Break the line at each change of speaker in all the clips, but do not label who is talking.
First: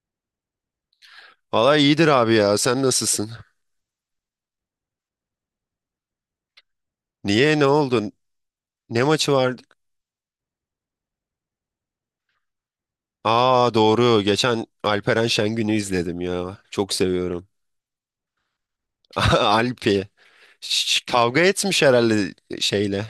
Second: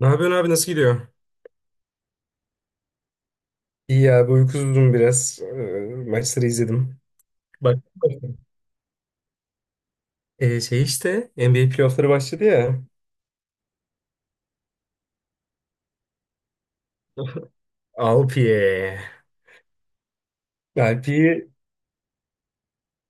Ne yapıyorsun abi, nasıl gidiyor?
Valla iyidir abi ya. Sen nasılsın?
İyi abi, uykusuzdum biraz. Maçları izledim.
Niye? Ne
Bak.
oldu? Ne maçı vardı?
Şey işte NBA playoffları başladı ya.
Aa doğru. Geçen Alperen Şengün'ü izledim ya. Çok seviyorum.
Alpiye.
Alpi.
Alpi'yi.
Kavga etmiş herhalde şeyle.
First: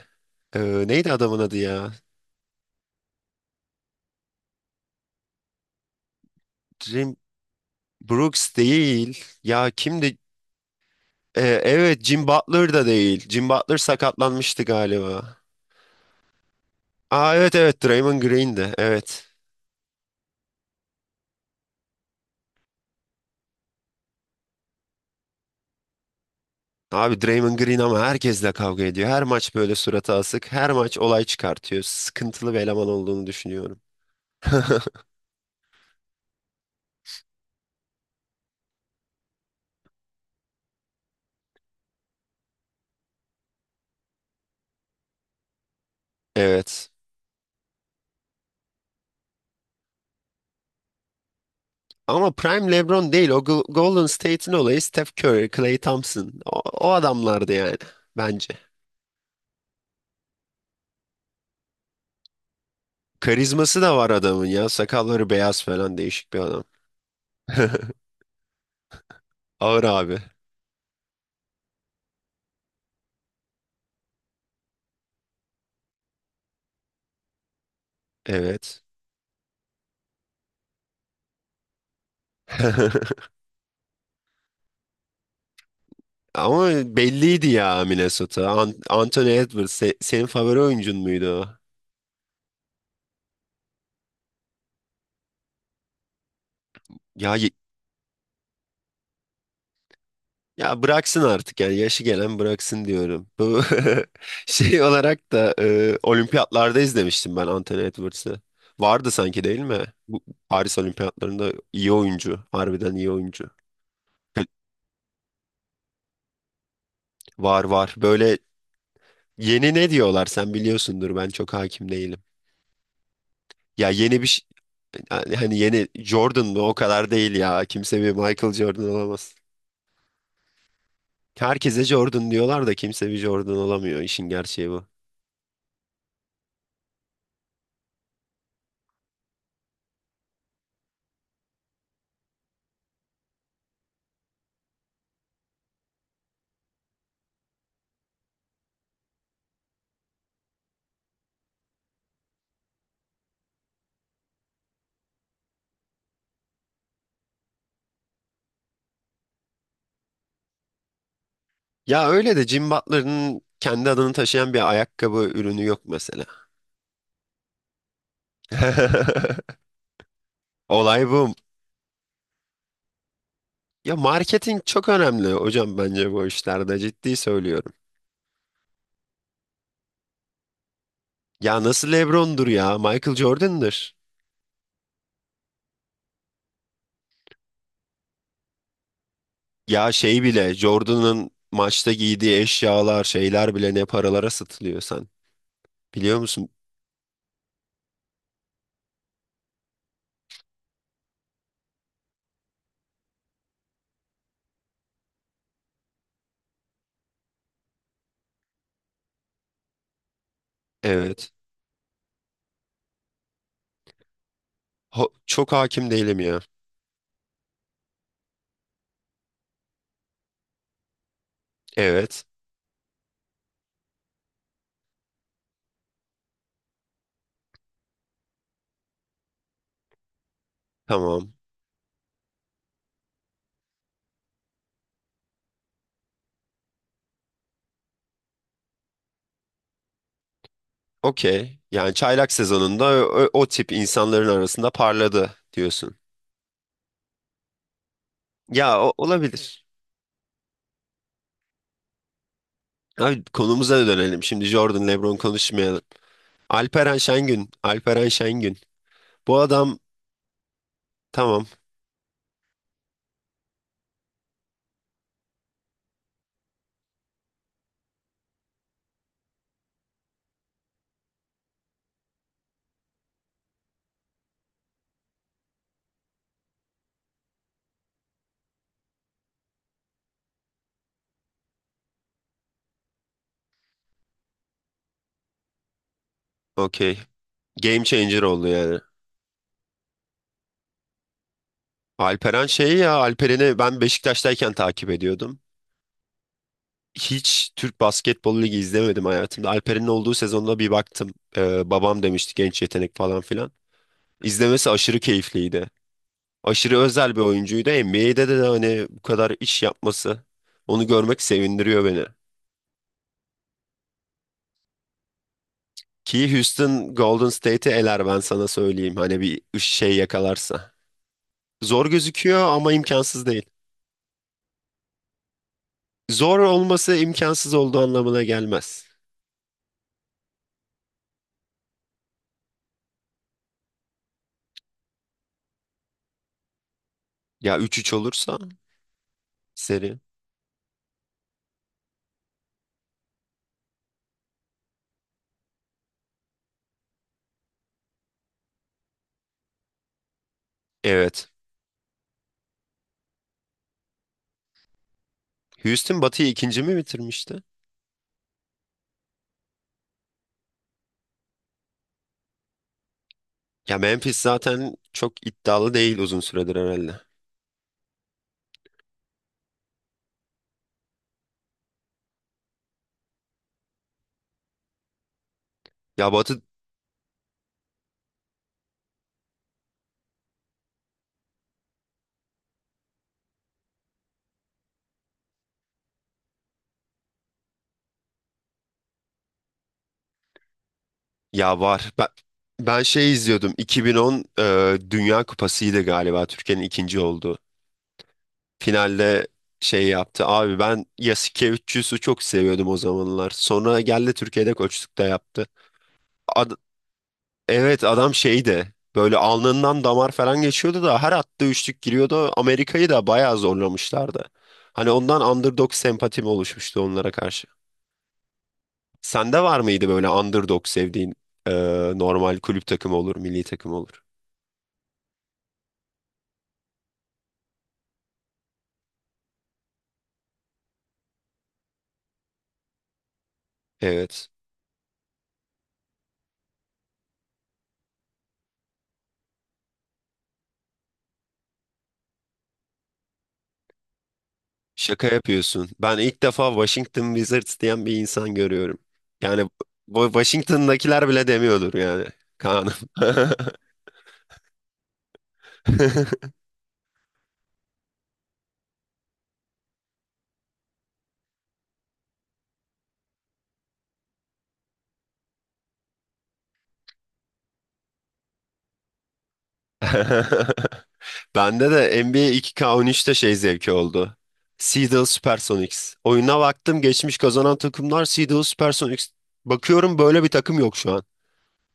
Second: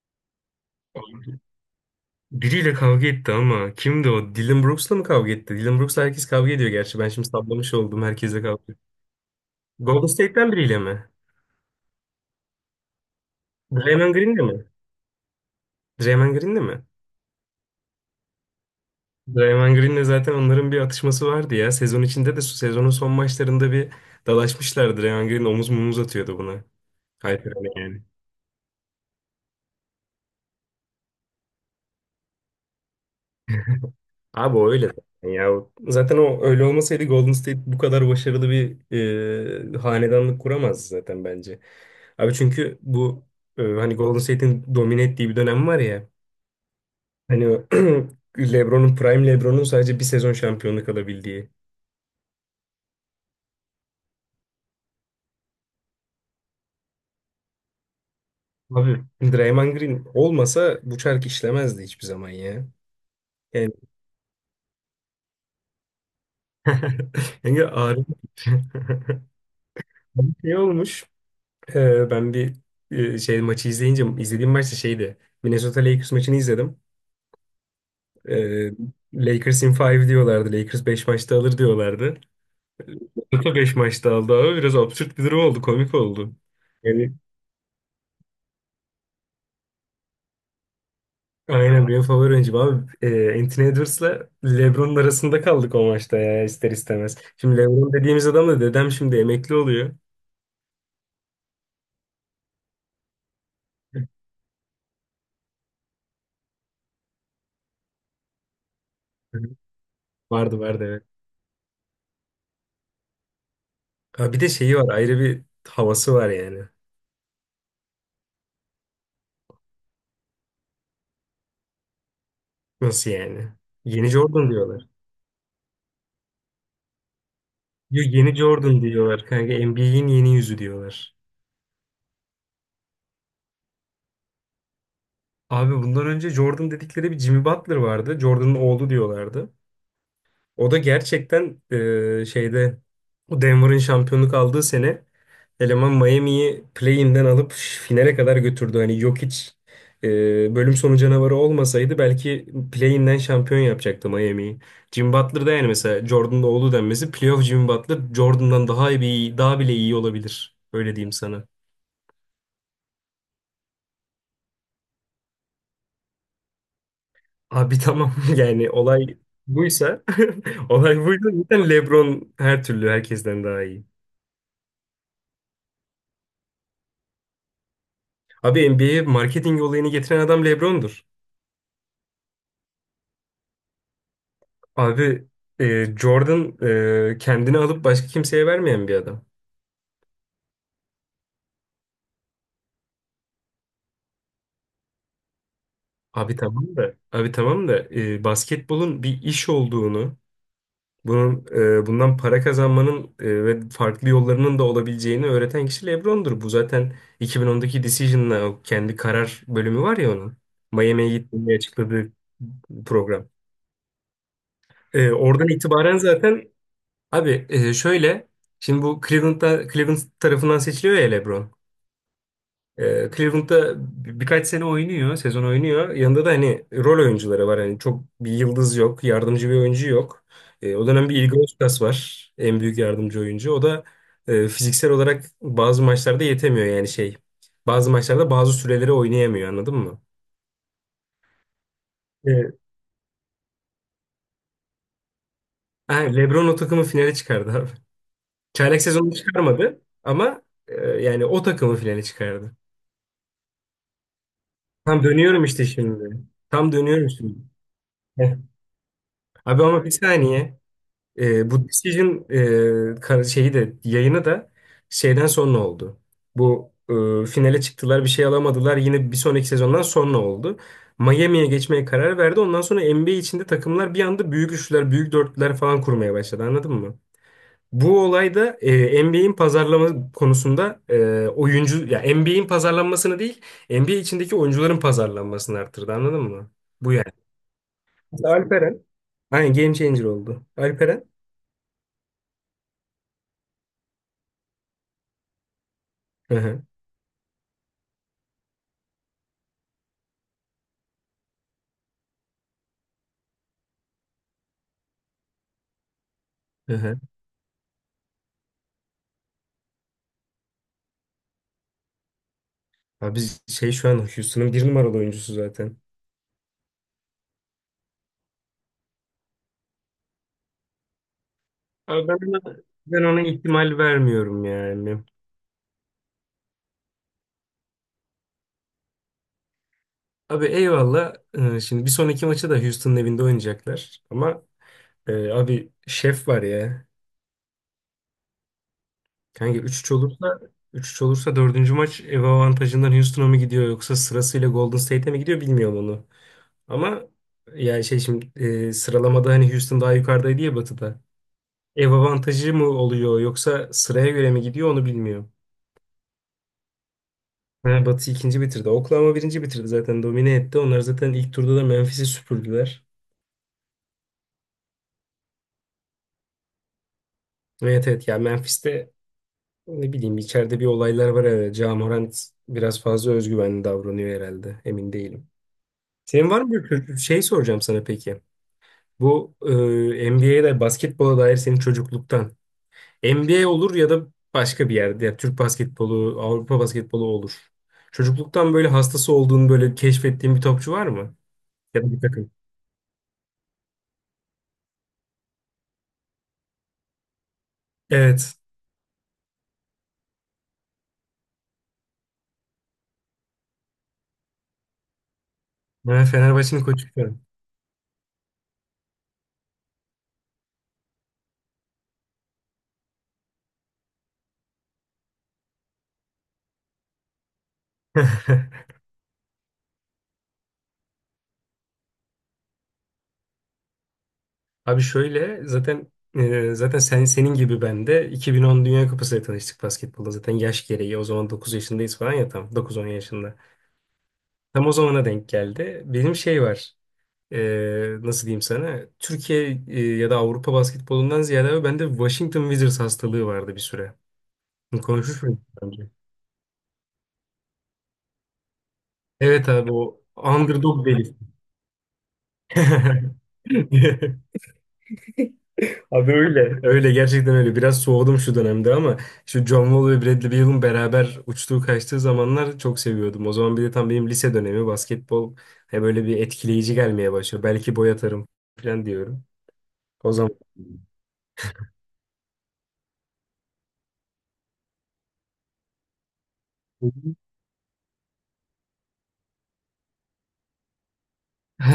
Ee, Neydi adamın adı ya?
Biriyle kavga etti ama kimdi o? Dylan Brooks'la mı kavga etti? Dylan Brooks'la herkes kavga ediyor gerçi. Ben
Jim
şimdi sallamış oldum. Herkesle
Brooks
kavga ediyor.
değil. Ya
Golden
kimdi?
State'ten biriyle mi?
Evet, Jim Butler da değil. Jim Butler
Draymond Green'le
sakatlanmıştı
mi?
galiba.
Draymond Green'le mi?
Aa, evet, evet, Draymond Green'di. Evet.
Draymond Green'le zaten onların bir atışması vardı ya. Sezon içinde de, sezonun son maçlarında bir dalaşmışlardı. Draymond Green omuz mumuz atıyordu buna.
Abi,
Hayır,
Draymond Green
öyle
ama
yani.
herkesle kavga ediyor. Her maç böyle suratı asık. Her maç olay çıkartıyor. Sıkıntılı bir eleman olduğunu düşünüyorum.
Abi o öyle zaten ya. Zaten o öyle olmasaydı Golden State bu kadar başarılı bir hanedanlık kuramazdı zaten bence. Abi çünkü bu hani Golden State'in domine ettiği bir dönem var ya.
Evet.
Hani o LeBron'un, Prime LeBron'un sadece bir sezon şampiyonluk alabildiği.
Ama Prime LeBron değil. O Golden State'in olayı Steph Curry, Klay Thompson. O adamlardı yani bence.
Abi Draymond Green olmasa bu çark işlemezdi hiçbir zaman ya. Yani,
Karizması da var adamın ya. Sakalları beyaz falan, değişik bir adam.
yani ağrı
Ağır abi.
şey olmuş. Ben bir şey maçı izleyince izlediğim maç da şeydi. Minnesota Lakers maçını izledim. Ee,
Evet.
Lakers in 5 diyorlardı. Lakers 5 maçta alır diyorlardı. Minnesota 5 maçta aldı abi. Biraz absürt bir durum oldu. Komik oldu.
Ama
Yani
belliydi ya Minnesota. Anthony Edwards senin favori oyuncun muydu o?
aynen benim favori oyuncum abi. Anthony Edwards'la LeBron'un arasında kaldık o maçta ya ister istemez.
Ya
Şimdi LeBron dediğimiz adam da dedem, şimdi emekli oluyor.
Ya, bıraksın artık yani, yaşı gelen bıraksın diyorum. Bu şey olarak da olimpiyatlarda izlemiştim ben Anthony Edwards'ı. Vardı
Hı.
sanki değil mi? Bu
Vardı
Paris
vardı, evet.
olimpiyatlarında iyi oyuncu. Harbiden iyi oyuncu.
Ha, bir de şeyi var, ayrı bir havası var yani.
Var var. Böyle yeni ne diyorlar, sen biliyorsundur, ben çok hakim değilim.
Nasıl yani?
Ya
Yeni
yeni bir şey,
Jordan diyorlar.
yani hani yeni Jordan mı, o kadar değil ya. Kimse
Yo,
bir
yeni
Michael
Jordan
Jordan
diyorlar
olamaz.
kanka. NBA'in yeni yüzü diyorlar.
Herkese Jordan diyorlar da kimse bir Jordan olamıyor. İşin gerçeği bu.
Abi bundan önce Jordan dedikleri bir Jimmy Butler vardı. Jordan'ın oğlu diyorlardı. O da gerçekten şeyde, o Denver'ın şampiyonluk aldığı sene eleman Miami'yi play-in'den alıp finale kadar götürdü. Hani Jokic bölüm sonu canavarı olmasaydı belki play-in'den şampiyon yapacaktı Miami'yi. Jimmy Butler da yani mesela Jordan'ın oğlu denmesi, playoff Jimmy Butler Jordan'dan daha iyi, daha bile iyi olabilir. Öyle diyeyim sana.
Ya öyle de Jim Butler'ın kendi adını taşıyan bir ayakkabı ürünü yok mesela.
Abi tamam, yani olay buysa olay
Olay
buysa
bu.
zaten LeBron her türlü herkesten daha iyi.
Ya, marketing çok önemli hocam, bence bu işlerde, ciddi söylüyorum.
Abi NBA'ye marketing olayını getiren adam LeBron'dur.
Ya nasıl LeBron'dur ya, Michael Jordan'dır.
Abi Jordan kendini alıp başka kimseye vermeyen bir adam.
Ya şey bile, Jordan'ın maçta giydiği eşyalar, şeyler bile ne paralara satılıyor sen. Biliyor
Abi
musun?
tamam da abi tamam da basketbolun bir iş olduğunu. Bunun bundan para kazanmanın ve farklı yollarının da olabileceğini öğreten kişi LeBron'dur. Bu zaten 2010'daki Decision'la, o kendi karar bölümü var ya onun. Miami'ye
Evet.
gittiğini açıkladığı program. Oradan
Çok hakim
itibaren
değilim ya.
zaten abi şöyle, şimdi bu Cleveland'da, Cleveland tarafından seçiliyor ya LeBron.
Evet.
Cleveland'da birkaç sene oynuyor, sezon oynuyor. Yanında da hani rol oyuncuları var. Hani çok bir yıldız yok, yardımcı bir oyuncu yok. O dönem bir
Tamam.
Igor Lucas var, en büyük yardımcı oyuncu. O da fiziksel olarak bazı maçlarda yetemiyor yani şey. Bazı maçlarda bazı süreleri oynayamıyor, anladın mı?
Okey. Yani çaylak
Evet.
sezonunda o tip insanların arasında parladı
Ha,
diyorsun.
LeBron o takımı finale çıkardı abi.
Ya
Çaylak sezonu
olabilir.
çıkarmadı ama yani o takımı finale çıkardı.
Abi konumuza dönelim. Şimdi Jordan,
Tam
LeBron
dönüyorum işte
konuşmayalım.
şimdi. Tam
Alperen
dönüyorum şimdi.
Şengün. Alperen
Heh.
Şengün. Bu
Abi
adam
ama bir saniye.
tamam.
Bu Decision şeyi de yayını da şeyden sonra oldu. Bu finale çıktılar, bir şey alamadılar. Yine bir sonraki sezondan sonra oldu. Miami'ye geçmeye karar verdi. Ondan sonra NBA içinde takımlar bir anda büyük üçlüler, büyük dörtlüler falan kurmaya başladı. Anladın mı? Bu olay da NBA'in pazarlama konusunda oyuncu ya NBA'in pazarlanmasını değil, NBA içindeki oyuncuların pazarlanmasını arttırdı. Anladın mı? Bu
Okey.
yani.
Game changer
Mesela
oldu yani.
Alperen. Aynen game changer oldu. Alperen.
Alperen şey ya, Alperen'i ben Beşiktaş'tayken takip ediyordum.
Hı hı.
Hiç Türk Basketbol Ligi izlemedim hayatımda. Alperen'in olduğu sezonda bir baktım. Babam demişti genç yetenek falan filan. İzlemesi aşırı keyifliydi.
Hı
Aşırı
hı.
özel bir oyuncuydu. NBA'de de hani bu kadar iş yapması, onu görmek sevindiriyor beni.
Abi biz şey şu an Houston'ın bir numaralı oyuncusu zaten.
Ki Houston Golden State'i eler, ben sana söyleyeyim. Hani bir şey yakalarsa. Zor
Abi ben
gözüküyor
ona,
ama
ben ona
imkansız değil.
ihtimal vermiyorum yani.
Zor olması imkansız olduğu anlamına gelmez.
Abi eyvallah. Şimdi bir sonraki maçı da Houston'ın evinde oynayacaklar. Ama abi şef var ya.
Ya 3-3 olursa
Kanka
seri.
üç üç olursa dördüncü maç ev avantajından Houston'a mı gidiyor, yoksa sırasıyla Golden State'e mi gidiyor bilmiyorum onu. Ama yani şey şimdi sıralamada hani Houston daha yukarıdaydı ya batıda.
Evet.
Ev avantajı mı oluyor, yoksa sıraya göre mi gidiyor onu bilmiyorum.
Houston Batı'yı ikinci mi bitirmişti?
Ha, Batı ikinci bitirdi. Oklahoma birinci bitirdi zaten. Domine etti. Onlar zaten ilk turda da Memphis'i süpürdüler.
Ya Memphis zaten çok iddialı değil uzun süredir herhalde.
Evet evet. Ya Memphis'te ne bileyim içeride bir olaylar var herhalde. Ja Morant biraz fazla özgüvenli davranıyor herhalde. Emin değilim.
Ya
Senin var
Batı.
mı bir şey soracağım sana peki. Bu NBA'de basketbola dair senin çocukluktan. NBA olur ya da başka bir yerde. Ya Türk basketbolu, Avrupa basketbolu olur. Çocukluktan böyle hastası olduğunu böyle keşfettiğin bir topçu var mı?
Ya
Ya da
var.
bir
Ben,
takım.
ben şey izliyordum. 2010 Dünya Kupası'ydı galiba. Türkiye'nin ikinci olduğu.
Evet.
Finalde şey yaptı. Abi ben Yasuke 300'ü çok seviyordum o zamanlar. Sonra geldi, Türkiye'de koçluk da yaptı.
Ben
Ad-
Fenerbahçe'nin koçuyum.
evet, adam şeydi. Böyle alnından damar falan geçiyordu da her attığı üçlük giriyordu. Amerika'yı da bayağı zorlamışlardı. Hani ondan underdog sempatim oluşmuştu onlara karşı. Sende var mıydı böyle underdog sevdiğin, e, normal kulüp takımı olur, milli takım olur?
Abi şöyle zaten zaten sen senin gibi ben de 2010 Dünya Kupası'yla tanıştık basketbolda. Zaten yaş gereği o zaman 9 yaşındayız falan ya, tam 9-10 yaşında.
Evet.
Tam o zamana denk geldi. Benim şey var. Nasıl diyeyim sana? Türkiye ya da Avrupa basketbolundan ziyade abi bende Washington Wizards hastalığı vardı bir süre.
Şaka
Konuşmuş muyduk
yapıyorsun.
bence?
Ben ilk defa Washington Wizards diyen bir insan görüyorum.
Evet
Yani
abi, o
bu
underdog
Washington'dakiler
deli.
bile demiyordur yani. Kaan'ım.
Abi öyle. Öyle gerçekten öyle. Biraz soğudum şu dönemde ama şu John Wall ve Bradley Beal'ın beraber uçtuğu kaçtığı zamanlar çok seviyordum. O zaman bir de tam benim lise dönemi basketbol he böyle bir etkileyici gelmeye başlıyor. Belki boy atarım falan diyorum. O zaman
Bende de NBA 2K13'te şey zevki oldu. Seattle Supersonics. Oyuna baktım, geçmiş kazanan takımlar Seattle Supersonics. Bakıyorum böyle bir takım yok şu an.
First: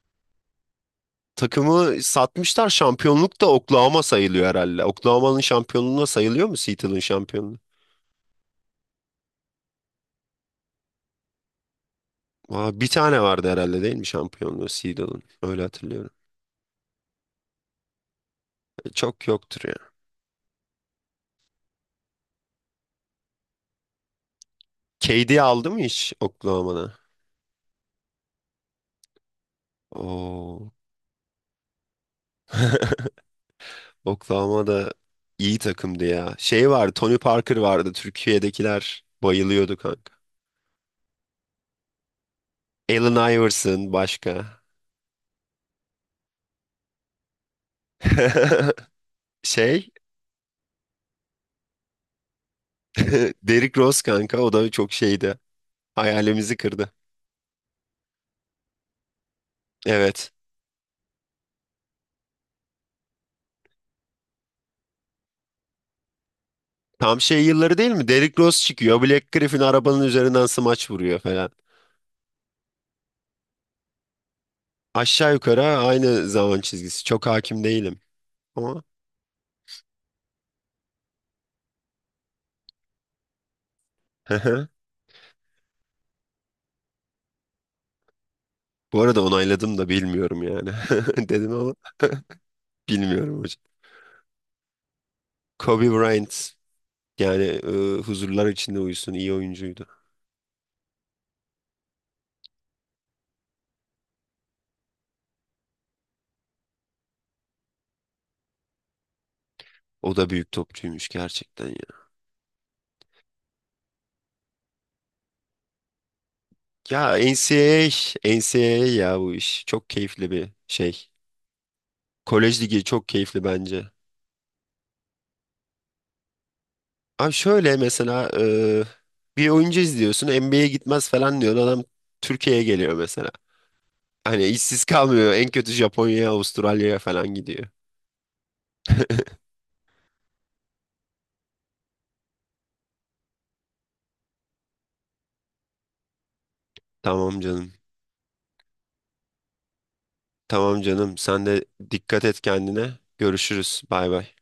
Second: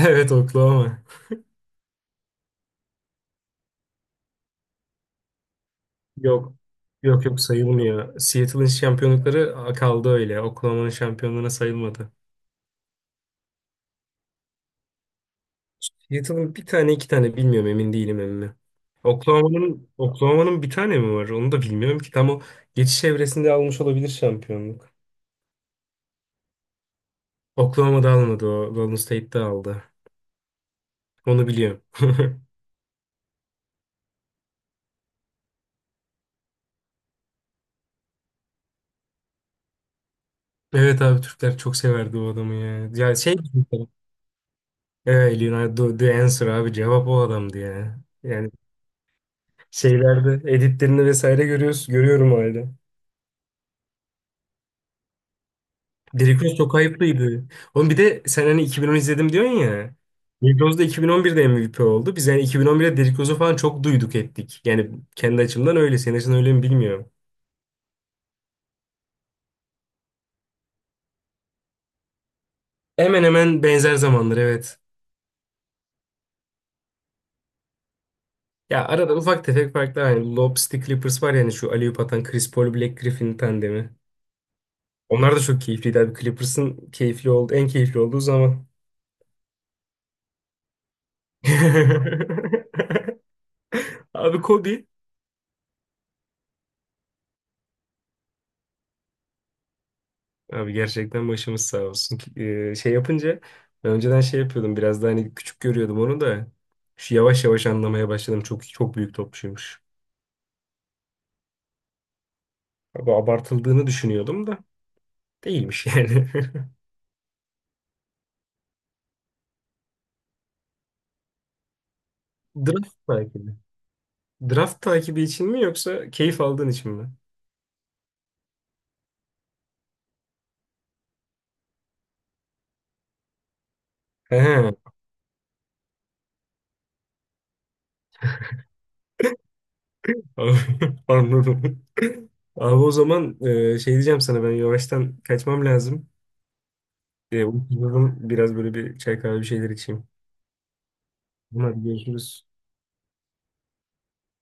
evet Oklahoma.
Takımı satmışlar, şampiyonluk da Oklahoma sayılıyor herhalde. Oklahoma'nın şampiyonluğuna sayılıyor
Yok.
mu Seattle'ın
Yok yok,
şampiyonluğu?
sayılmıyor. Seattle'ın şampiyonlukları kaldı öyle. Oklahoma'nın şampiyonluğuna sayılmadı.
Aa, bir tane vardı herhalde değil mi şampiyonluğu Seedal'ın? Öyle hatırlıyorum.
Seattle'ın bir tane iki tane bilmiyorum, emin değilim emmi.
E, çok yoktur ya.
Oklahoma'nın bir tane mi var? Onu da bilmiyorum ki. Tam o geçiş evresinde almış olabilir şampiyonluk.
KD aldı mı hiç Oklahoma'da?
Oklahoma'da almadı o. Golden State'de aldı.
Oo.
Onu biliyorum.
Oklahoma'da iyi takımdı ya. Şey vardı, Tony Parker vardı. Türkiye'dekiler bayılıyordu kanka.
Evet abi, Türkler çok severdi o adamı ya.
Allen
Ya şey
Iverson başka.
evet, Leonardo the Answer abi, cevap o adamdı ya. Yani
Şey,
şeylerde editlerini vesaire görüyoruz, görüyorum hala.
Derrick Rose kanka, o da çok şeydi.
Derrick Rose
Hayalimizi
çok
kırdı.
ayıplıydı. Oğlum, bir de sen hani 2010 izledim diyorsun ya.
Evet.
Derrick Rose da 2011'de MVP oldu. Biz yani 2011'de Derrick Rose'u falan çok duyduk ettik. Yani kendi açımdan öyle. Senin açın öyle mi bilmiyorum.
Tam şey yılları değil mi? Derrick Rose çıkıyor. Black Griffin arabanın üzerinden smaç vuruyor falan.
Hemen hemen benzer zamanlar, evet.
Aşağı yukarı aynı zaman çizgisi. Çok hakim değilim ama.
Ya arada ufak tefek farklar. Hani Lobster Clippers var, yani şu alley-oop atan Chris Paul Black Griffin tandemi. Onlar da çok keyifliydi abi. Clippers'ın keyifli oldu, en keyifli olduğu zaman.
Bu arada onayladım da bilmiyorum yani. Dedim ama bilmiyorum hocam.
Abi Kobe.
Kobe Bryant yani, e, huzurlar içinde uyusun, iyi oyuncuydu.
Abi gerçekten başımız sağ olsun. Şey yapınca ben önceden şey yapıyordum, biraz da hani küçük görüyordum onu da. Şu yavaş yavaş anlamaya başladım. Çok çok büyük topçuymuş.
O da büyük topçuymuş gerçekten ya.
Abi abartıldığını düşünüyordum da değilmiş yani.
Ya NCAA, NCAA ya bu iş. Çok keyifli bir şey. Kolej ligi
Draft
çok keyifli
takibi.
bence.
Draft takibi için mi, yoksa keyif aldığın için mi?
Abi şöyle mesela, bir oyuncu izliyorsun, NBA'ye gitmez falan diyor. Adam Türkiye'ye geliyor mesela. Hani
He,
işsiz kalmıyor. En kötü Japonya'ya, Avustralya'ya falan gidiyor.
anladım. Abi o zaman şey diyeceğim sana, ben yavaştan kaçmam lazım.
Tamam canım.
Uykuyorum. Biraz böyle bir çay kahve bir şeyler içeyim.
Tamam canım. Sen de
Hadi
dikkat et
görüşürüz.
kendine. Görüşürüz. Bay bay.